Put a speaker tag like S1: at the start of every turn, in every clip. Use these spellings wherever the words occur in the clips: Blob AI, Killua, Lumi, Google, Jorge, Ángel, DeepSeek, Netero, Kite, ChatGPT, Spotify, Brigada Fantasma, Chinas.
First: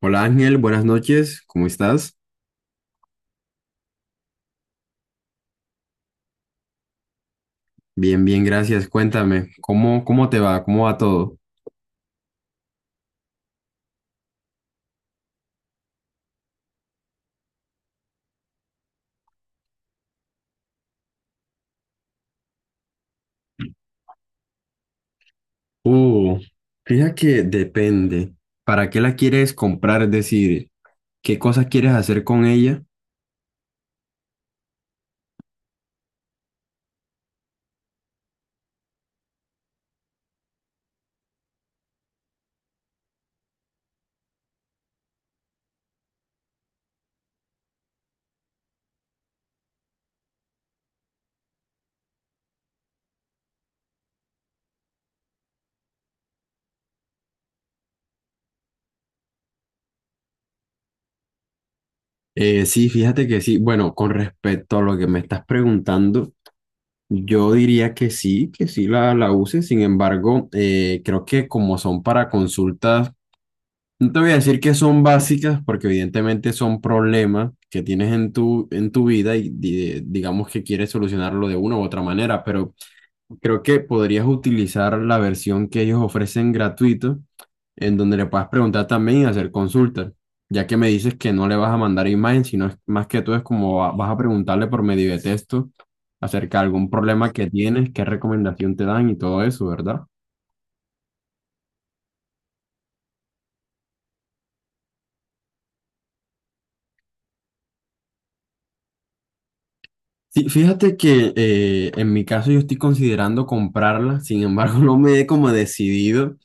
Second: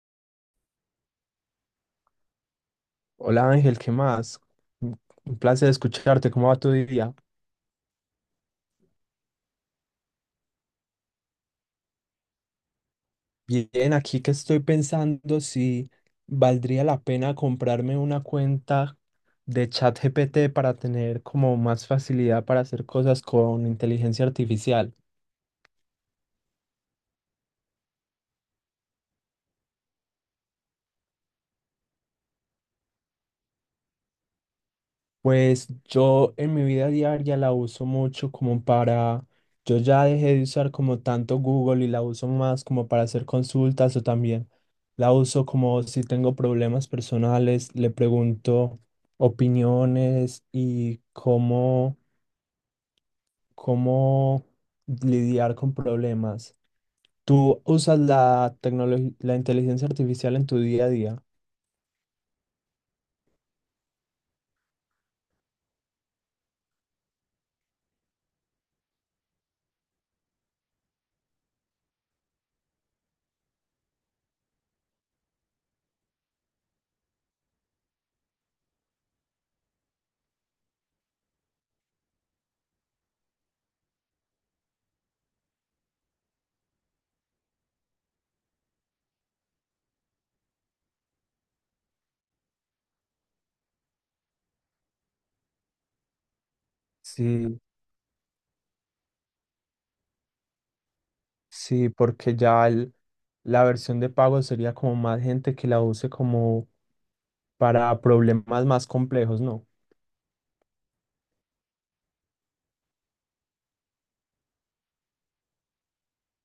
S1: Hola Ángel, buenas noches, ¿cómo estás?
S2: Hola Ángel, ¿qué más? Un un placer escucharte, ¿cómo va tu día?
S1: Bien, bien, gracias. Cuéntame, ¿cómo te va? ¿Cómo va todo?
S2: Bien, aquí que estoy pensando si valdría la pena comprarme una cuenta de ChatGPT para tener como más facilidad para hacer cosas con inteligencia artificial.
S1: Uh, fíjate que depende. ¿Para qué la quieres comprar? Es decir, ¿qué cosas quieres hacer con ella?
S2: Pues yo en mi vida diaria la uso mucho como para, yo ya dejé de usar como tanto Google y la uso más como para hacer consultas o también la uso como si tengo problemas personales, le pregunto opiniones y cómo, cómo lidiar con problemas. ¿Tú usas la tecnología, la inteligencia artificial en tu día a día?
S1: Sí, fíjate que sí. Bueno, con respecto a lo que me estás preguntando, yo diría que sí la uses. Sin embargo, creo que como son para consultas. No te voy a decir que son básicas porque evidentemente son problemas que tienes en tu vida y digamos que quieres solucionarlo de una u otra manera, pero creo que podrías utilizar la versión que ellos ofrecen gratuito, en donde le puedas preguntar también y hacer consultas, ya que me dices que no le vas a mandar imagen, sino más que todo es como vas a preguntarle por medio de texto acerca de algún problema que
S2: Sí,
S1: tienes, qué recomendación te dan y todo eso, ¿verdad?
S2: sí, porque ya la versión de pago sería como más gente que la use como para problemas más complejos, ¿no?
S1: Sí, fíjate que en mi caso yo estoy considerando comprarla, sin embargo no me he como decidido,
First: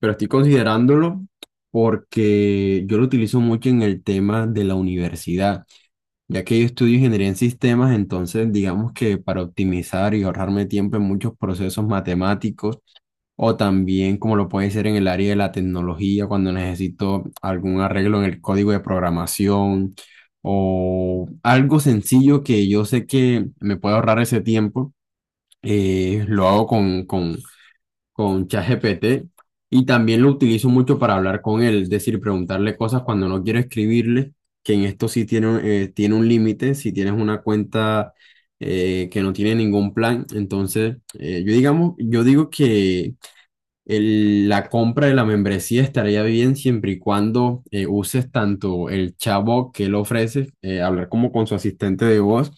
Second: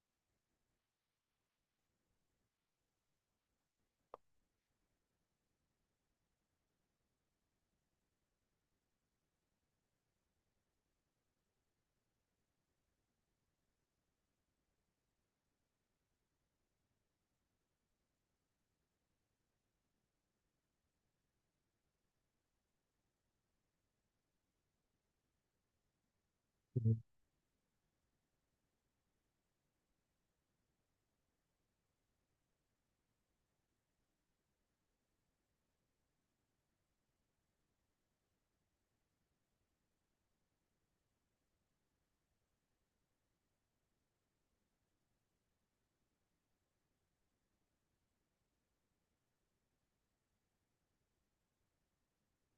S1: pero estoy considerándolo porque yo lo utilizo mucho en el tema de la universidad, ya que yo estudio ingeniería en sistemas. Entonces digamos que para optimizar y ahorrarme tiempo en muchos procesos matemáticos, o también como lo puede ser en el área de la tecnología, cuando necesito algún arreglo en el código de programación o algo sencillo que yo sé que me puede ahorrar ese tiempo, lo hago
S2: Ujú.
S1: con ChatGPT. Y también lo utilizo mucho para hablar con él, es decir, preguntarle cosas cuando no quiero escribirle, que en esto sí tiene, tiene un límite, si tienes una cuenta que no tiene ningún plan, entonces yo digo que la compra de la membresía estaría bien siempre y cuando uses tanto el chatbot que él ofrece, hablar como con su asistente de voz,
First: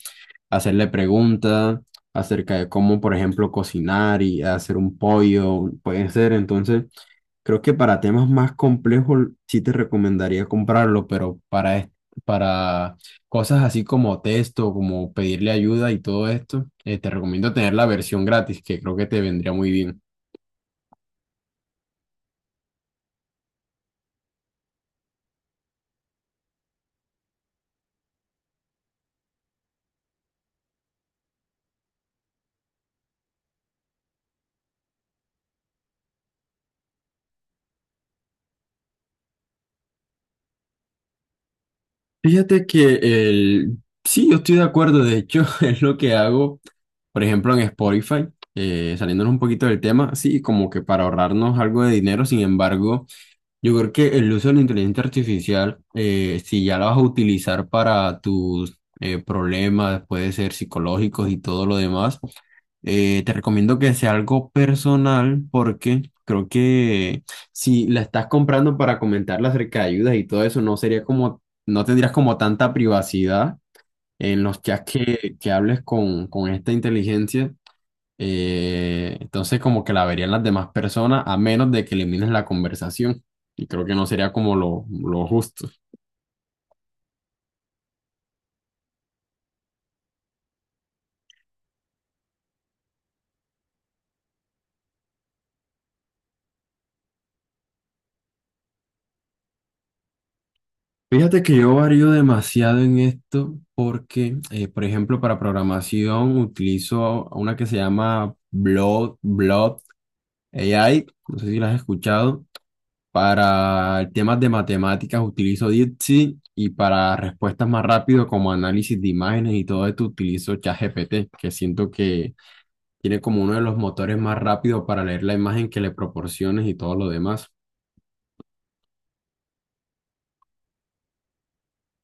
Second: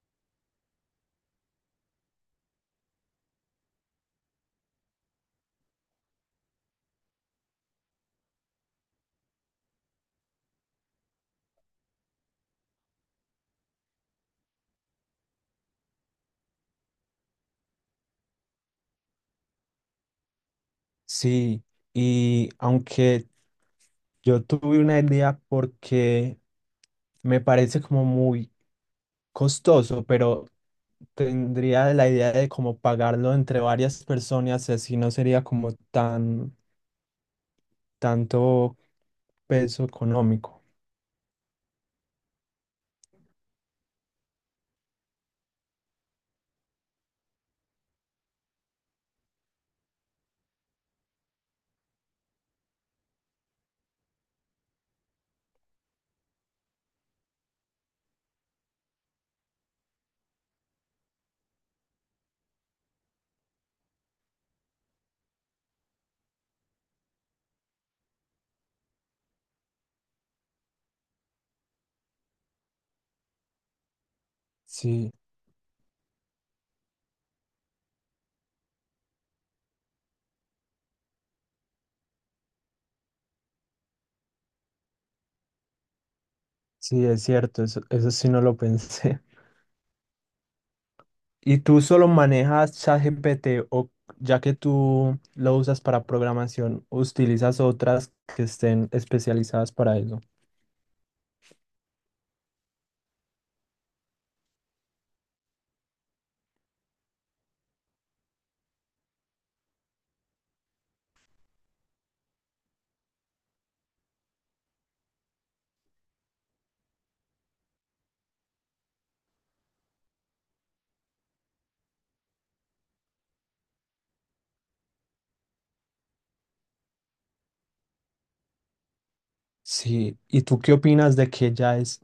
S1: hacerle preguntas acerca de cómo, por ejemplo, cocinar y hacer un pollo, puede ser. Entonces, creo que para temas más complejos sí te recomendaría comprarlo, pero para cosas así como texto, como pedirle ayuda y todo esto, te recomiendo tener la versión gratis, que creo que te vendría muy bien.
S2: Sí, y aunque yo tuve una idea porque me parece como muy costoso, pero tendría la idea de como pagarlo entre varias personas, así no sería como tan tanto peso económico.
S1: Fíjate que el... sí, yo estoy de acuerdo, de hecho, es lo que hago, por ejemplo, en Spotify, saliéndonos un poquito del tema, sí, como que para ahorrarnos algo de dinero, sin embargo. Yo creo que el uso de la inteligencia artificial, si ya la vas a utilizar para tus problemas, puede ser psicológicos y todo lo demás, te recomiendo que sea algo personal, porque creo que si la estás comprando para comentarla acerca de ayudas y todo eso, no sería como, no tendrías como tanta privacidad en los chats
S2: Sí,
S1: que hables con esta inteligencia. Entonces como que la verían las demás personas a menos de que elimines la conversación. Y creo que no sería como lo justo.
S2: sí, es cierto, eso sí no lo pensé. ¿Y tú solo manejas ChatGPT o ya que tú lo usas para programación, utilizas otras que estén especializadas para eso?
S1: Fíjate que yo varío demasiado en esto, porque, por ejemplo, para programación utilizo una que se llama Blob AI, no sé si la has escuchado. Para temas de matemáticas utilizo DeepSeek, y para respuestas más rápido como análisis de imágenes y todo esto utilizo ChatGPT, que siento que tiene como uno de los motores más rápidos para leer la imagen que le proporciones y todo lo demás.
S2: Sí. ¿Y tú qué opinas de que ya es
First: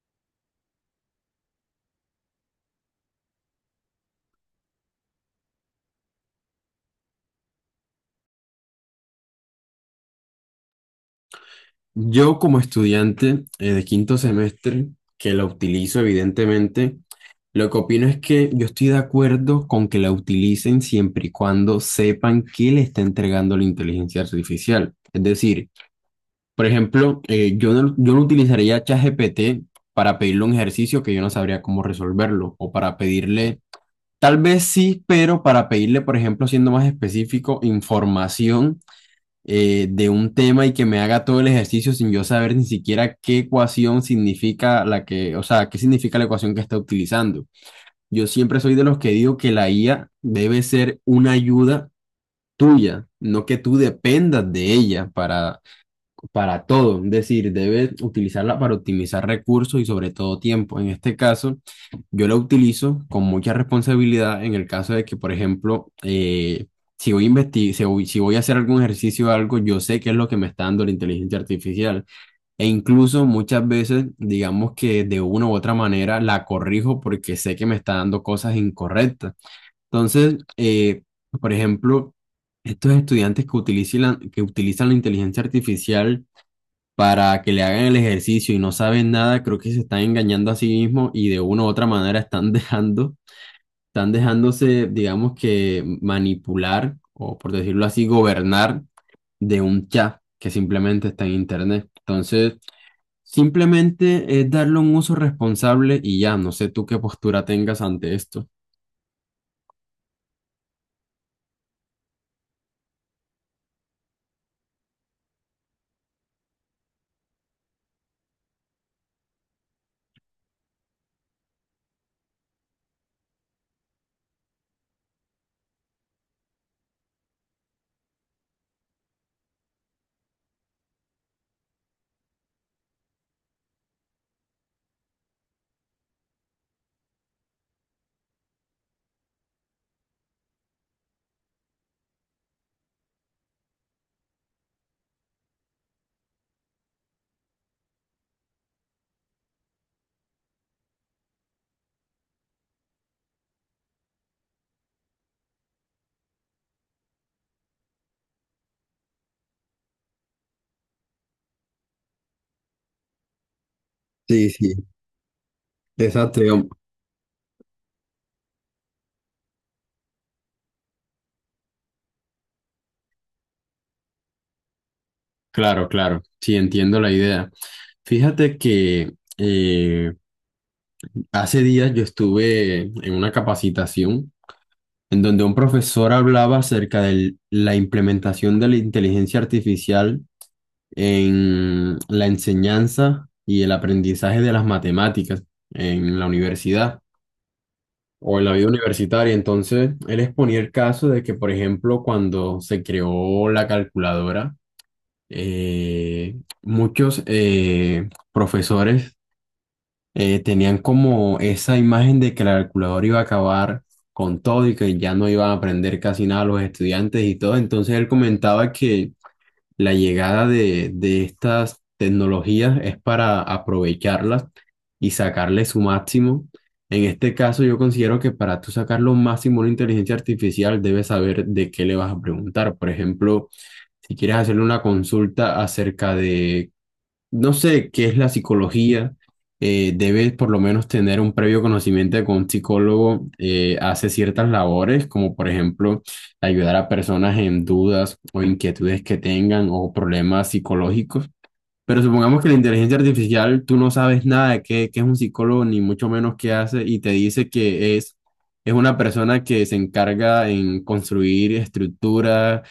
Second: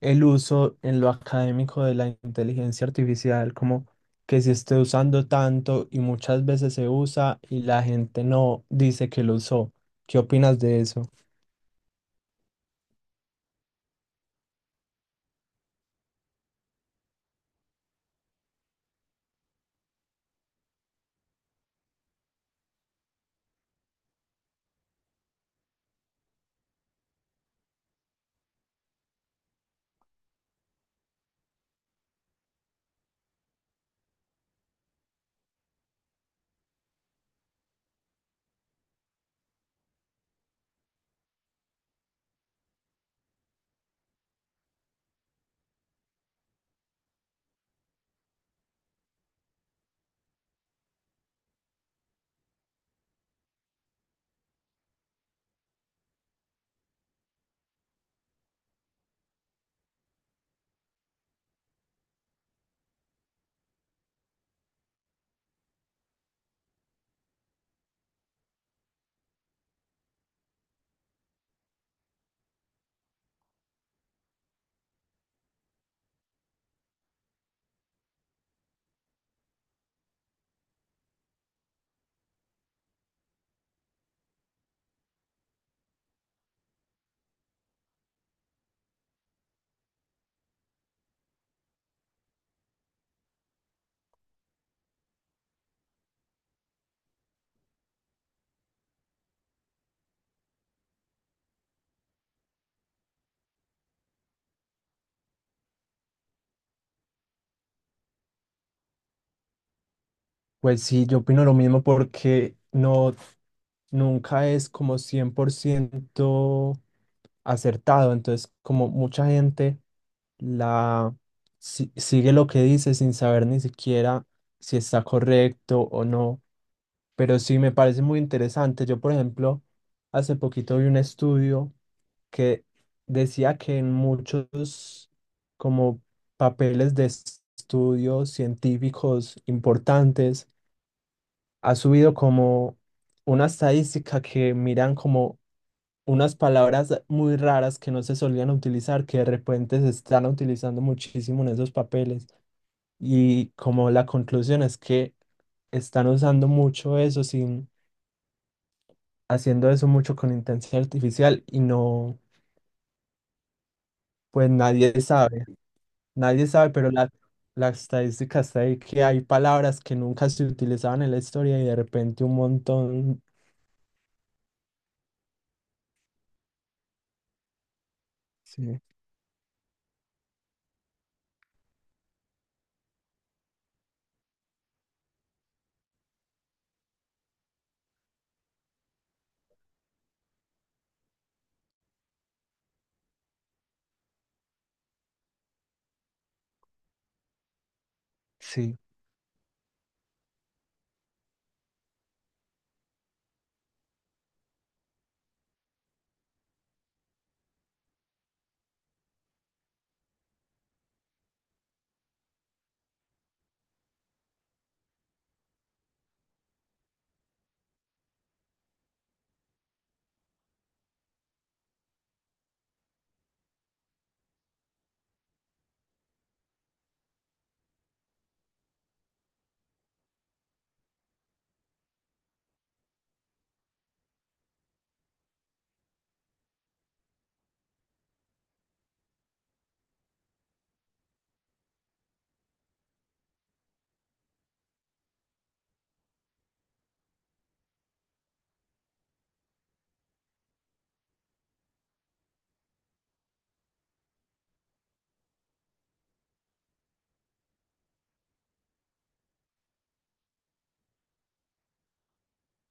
S2: el uso en lo académico de la inteligencia artificial, como que se esté usando tanto y muchas veces se usa y la gente no dice que lo usó? ¿Qué opinas de eso?
S1: Yo como estudiante de quinto semestre, que la utilizo evidentemente, lo que opino es que yo estoy de acuerdo con que la utilicen siempre y cuando sepan qué le está entregando la inteligencia artificial. Es decir, por ejemplo, yo no utilizaría ChatGPT para pedirle un ejercicio que yo no sabría cómo resolverlo, o para pedirle. Tal vez sí, pero para pedirle, por ejemplo, siendo más específico, información de un tema y que me haga todo el ejercicio sin yo saber ni siquiera qué ecuación significa la que, o sea, qué significa la ecuación que está utilizando. Yo siempre soy de los que digo que la IA debe ser una ayuda tuya, no que tú dependas de ella para todo, es decir, debe utilizarla para optimizar recursos y sobre todo tiempo. En este caso, yo la utilizo con mucha responsabilidad en el caso de que, por ejemplo, si voy a si voy a hacer algún ejercicio o algo, yo sé qué es lo que me está dando la inteligencia artificial. E incluso muchas veces, digamos que de una u otra manera la corrijo porque sé que me está dando cosas incorrectas. Entonces, por ejemplo, estos estudiantes que utilizan la inteligencia artificial para que le hagan el ejercicio y no saben nada, creo que se están engañando a sí mismos y de una u otra manera están dejando, están dejándose, digamos que manipular o, por decirlo así, gobernar de un chat que simplemente está en internet. Entonces, simplemente es darle un uso responsable y ya, no sé tú qué postura tengas ante esto.
S2: Pues sí, yo opino lo mismo porque no, nunca es como 100% acertado. Entonces, como mucha gente la sigue lo que dice sin saber ni siquiera si está correcto o no. Pero sí me parece muy interesante. Yo, por ejemplo, hace poquito vi un estudio que decía que en muchos como papeles de estudios científicos importantes ha subido como una estadística que miran como unas palabras muy raras que no se solían utilizar, que de repente se están utilizando muchísimo en esos papeles. Y como la conclusión es que están usando mucho eso sin, haciendo eso mucho con intensidad artificial y no,
S1: Sí,
S2: pues
S1: sí.
S2: nadie sabe,
S1: Exacto,
S2: nadie
S1: digamos.
S2: sabe, pero la estadística está ahí que hay palabras que nunca se utilizaban en la historia y de repente un montón,
S1: Claro, claro, sí, entiendo la idea. Fíjate
S2: sí,
S1: que hace días yo estuve en una capacitación en donde un profesor hablaba acerca de la implementación de la inteligencia artificial en la enseñanza y el aprendizaje de las matemáticas en la universidad o en la vida
S2: sí,
S1: universitaria. Entonces, él exponía el caso de que, por ejemplo, cuando se creó la calculadora, muchos profesores tenían como esa imagen de que la calculadora iba a acabar con todo y que ya no iban a aprender casi nada los estudiantes y todo. Entonces él comentaba que la llegada de estas tecnologías es para aprovecharlas y sacarle su máximo. En este caso, yo considero que para tú sacar lo máximo a una inteligencia artificial, debes saber de qué le vas a preguntar. Por ejemplo, si quieres hacerle una consulta acerca de, no sé, qué es la psicología, debes por lo menos tener un previo conocimiento de que un psicólogo hace ciertas labores, como por ejemplo ayudar a personas en dudas o inquietudes que tengan, o problemas psicológicos. Pero supongamos que la inteligencia artificial, tú no sabes nada de qué es un psicólogo, ni mucho menos qué hace, y te dice que es una persona que se encarga en construir estructuras.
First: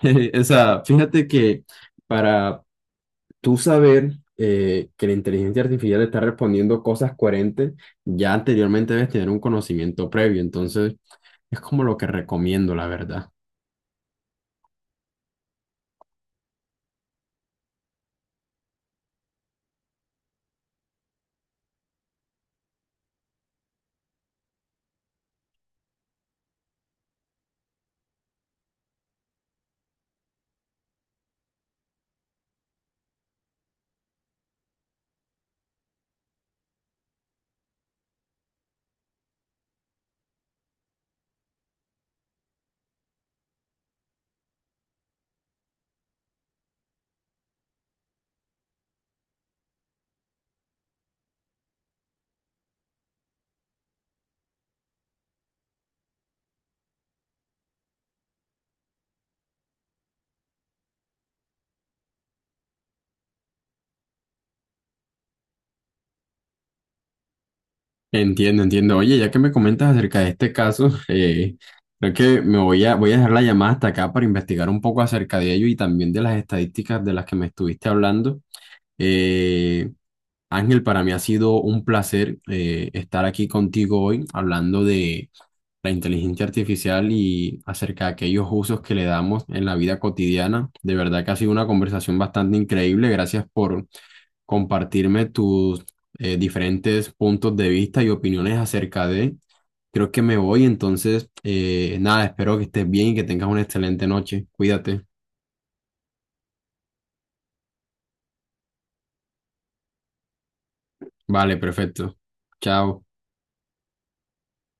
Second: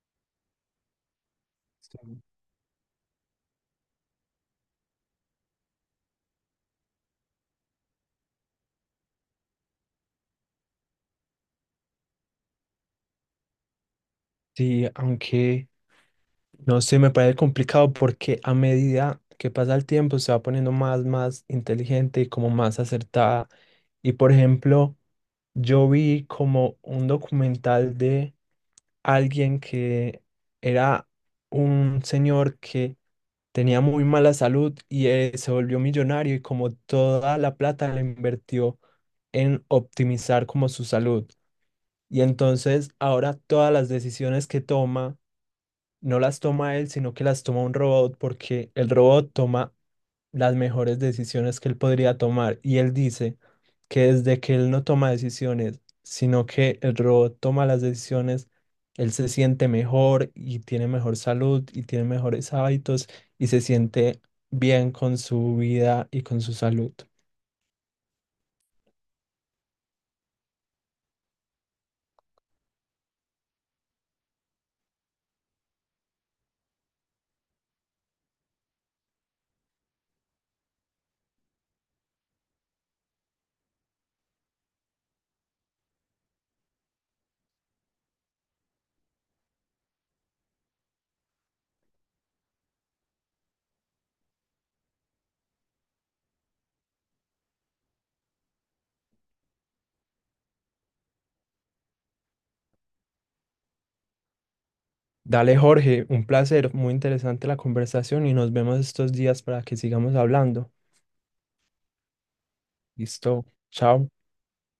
S1: O sea, fíjate que
S2: sí.
S1: para tú saber que la inteligencia artificial está respondiendo cosas coherentes, ya anteriormente debes tener un conocimiento previo. Entonces, es como lo que recomiendo, la verdad.
S2: Sí, aunque no sé, me parece complicado porque a medida que pasa el tiempo se va poniendo más, más inteligente y como más acertada. Y por ejemplo, yo vi como un documental de alguien que era un señor que tenía muy mala salud y se volvió millonario y como toda la plata la invirtió en optimizar como su salud. Y entonces ahora todas las decisiones que toma no las toma él, sino que las toma un robot porque el robot toma las mejores decisiones que él podría tomar. Y él dice que desde que él no toma decisiones, sino que el robot toma las decisiones, él se siente mejor y tiene mejor salud y tiene mejores hábitos y se siente bien con su vida y con su salud.
S1: Entiendo, entiendo. Oye, ya que me comentas acerca de este caso, creo que voy a dejar la llamada hasta acá para investigar un poco acerca de ello, y también de las estadísticas de las que me estuviste hablando. Eh, Ángel, para mí ha sido un placer estar aquí contigo hoy hablando de la inteligencia artificial y acerca de aquellos usos que le damos en la vida cotidiana. De verdad que ha sido una conversación bastante increíble. Gracias por compartirme tus diferentes puntos de vista y opiniones acerca de. Creo que me voy, entonces, nada, espero que estés bien y que tengas una excelente noche. Cuídate.
S2: Dale, Jorge, un placer, muy interesante la conversación y nos vemos estos días para que sigamos hablando.
S1: Vale, perfecto. Chao.
S2: Listo, chao.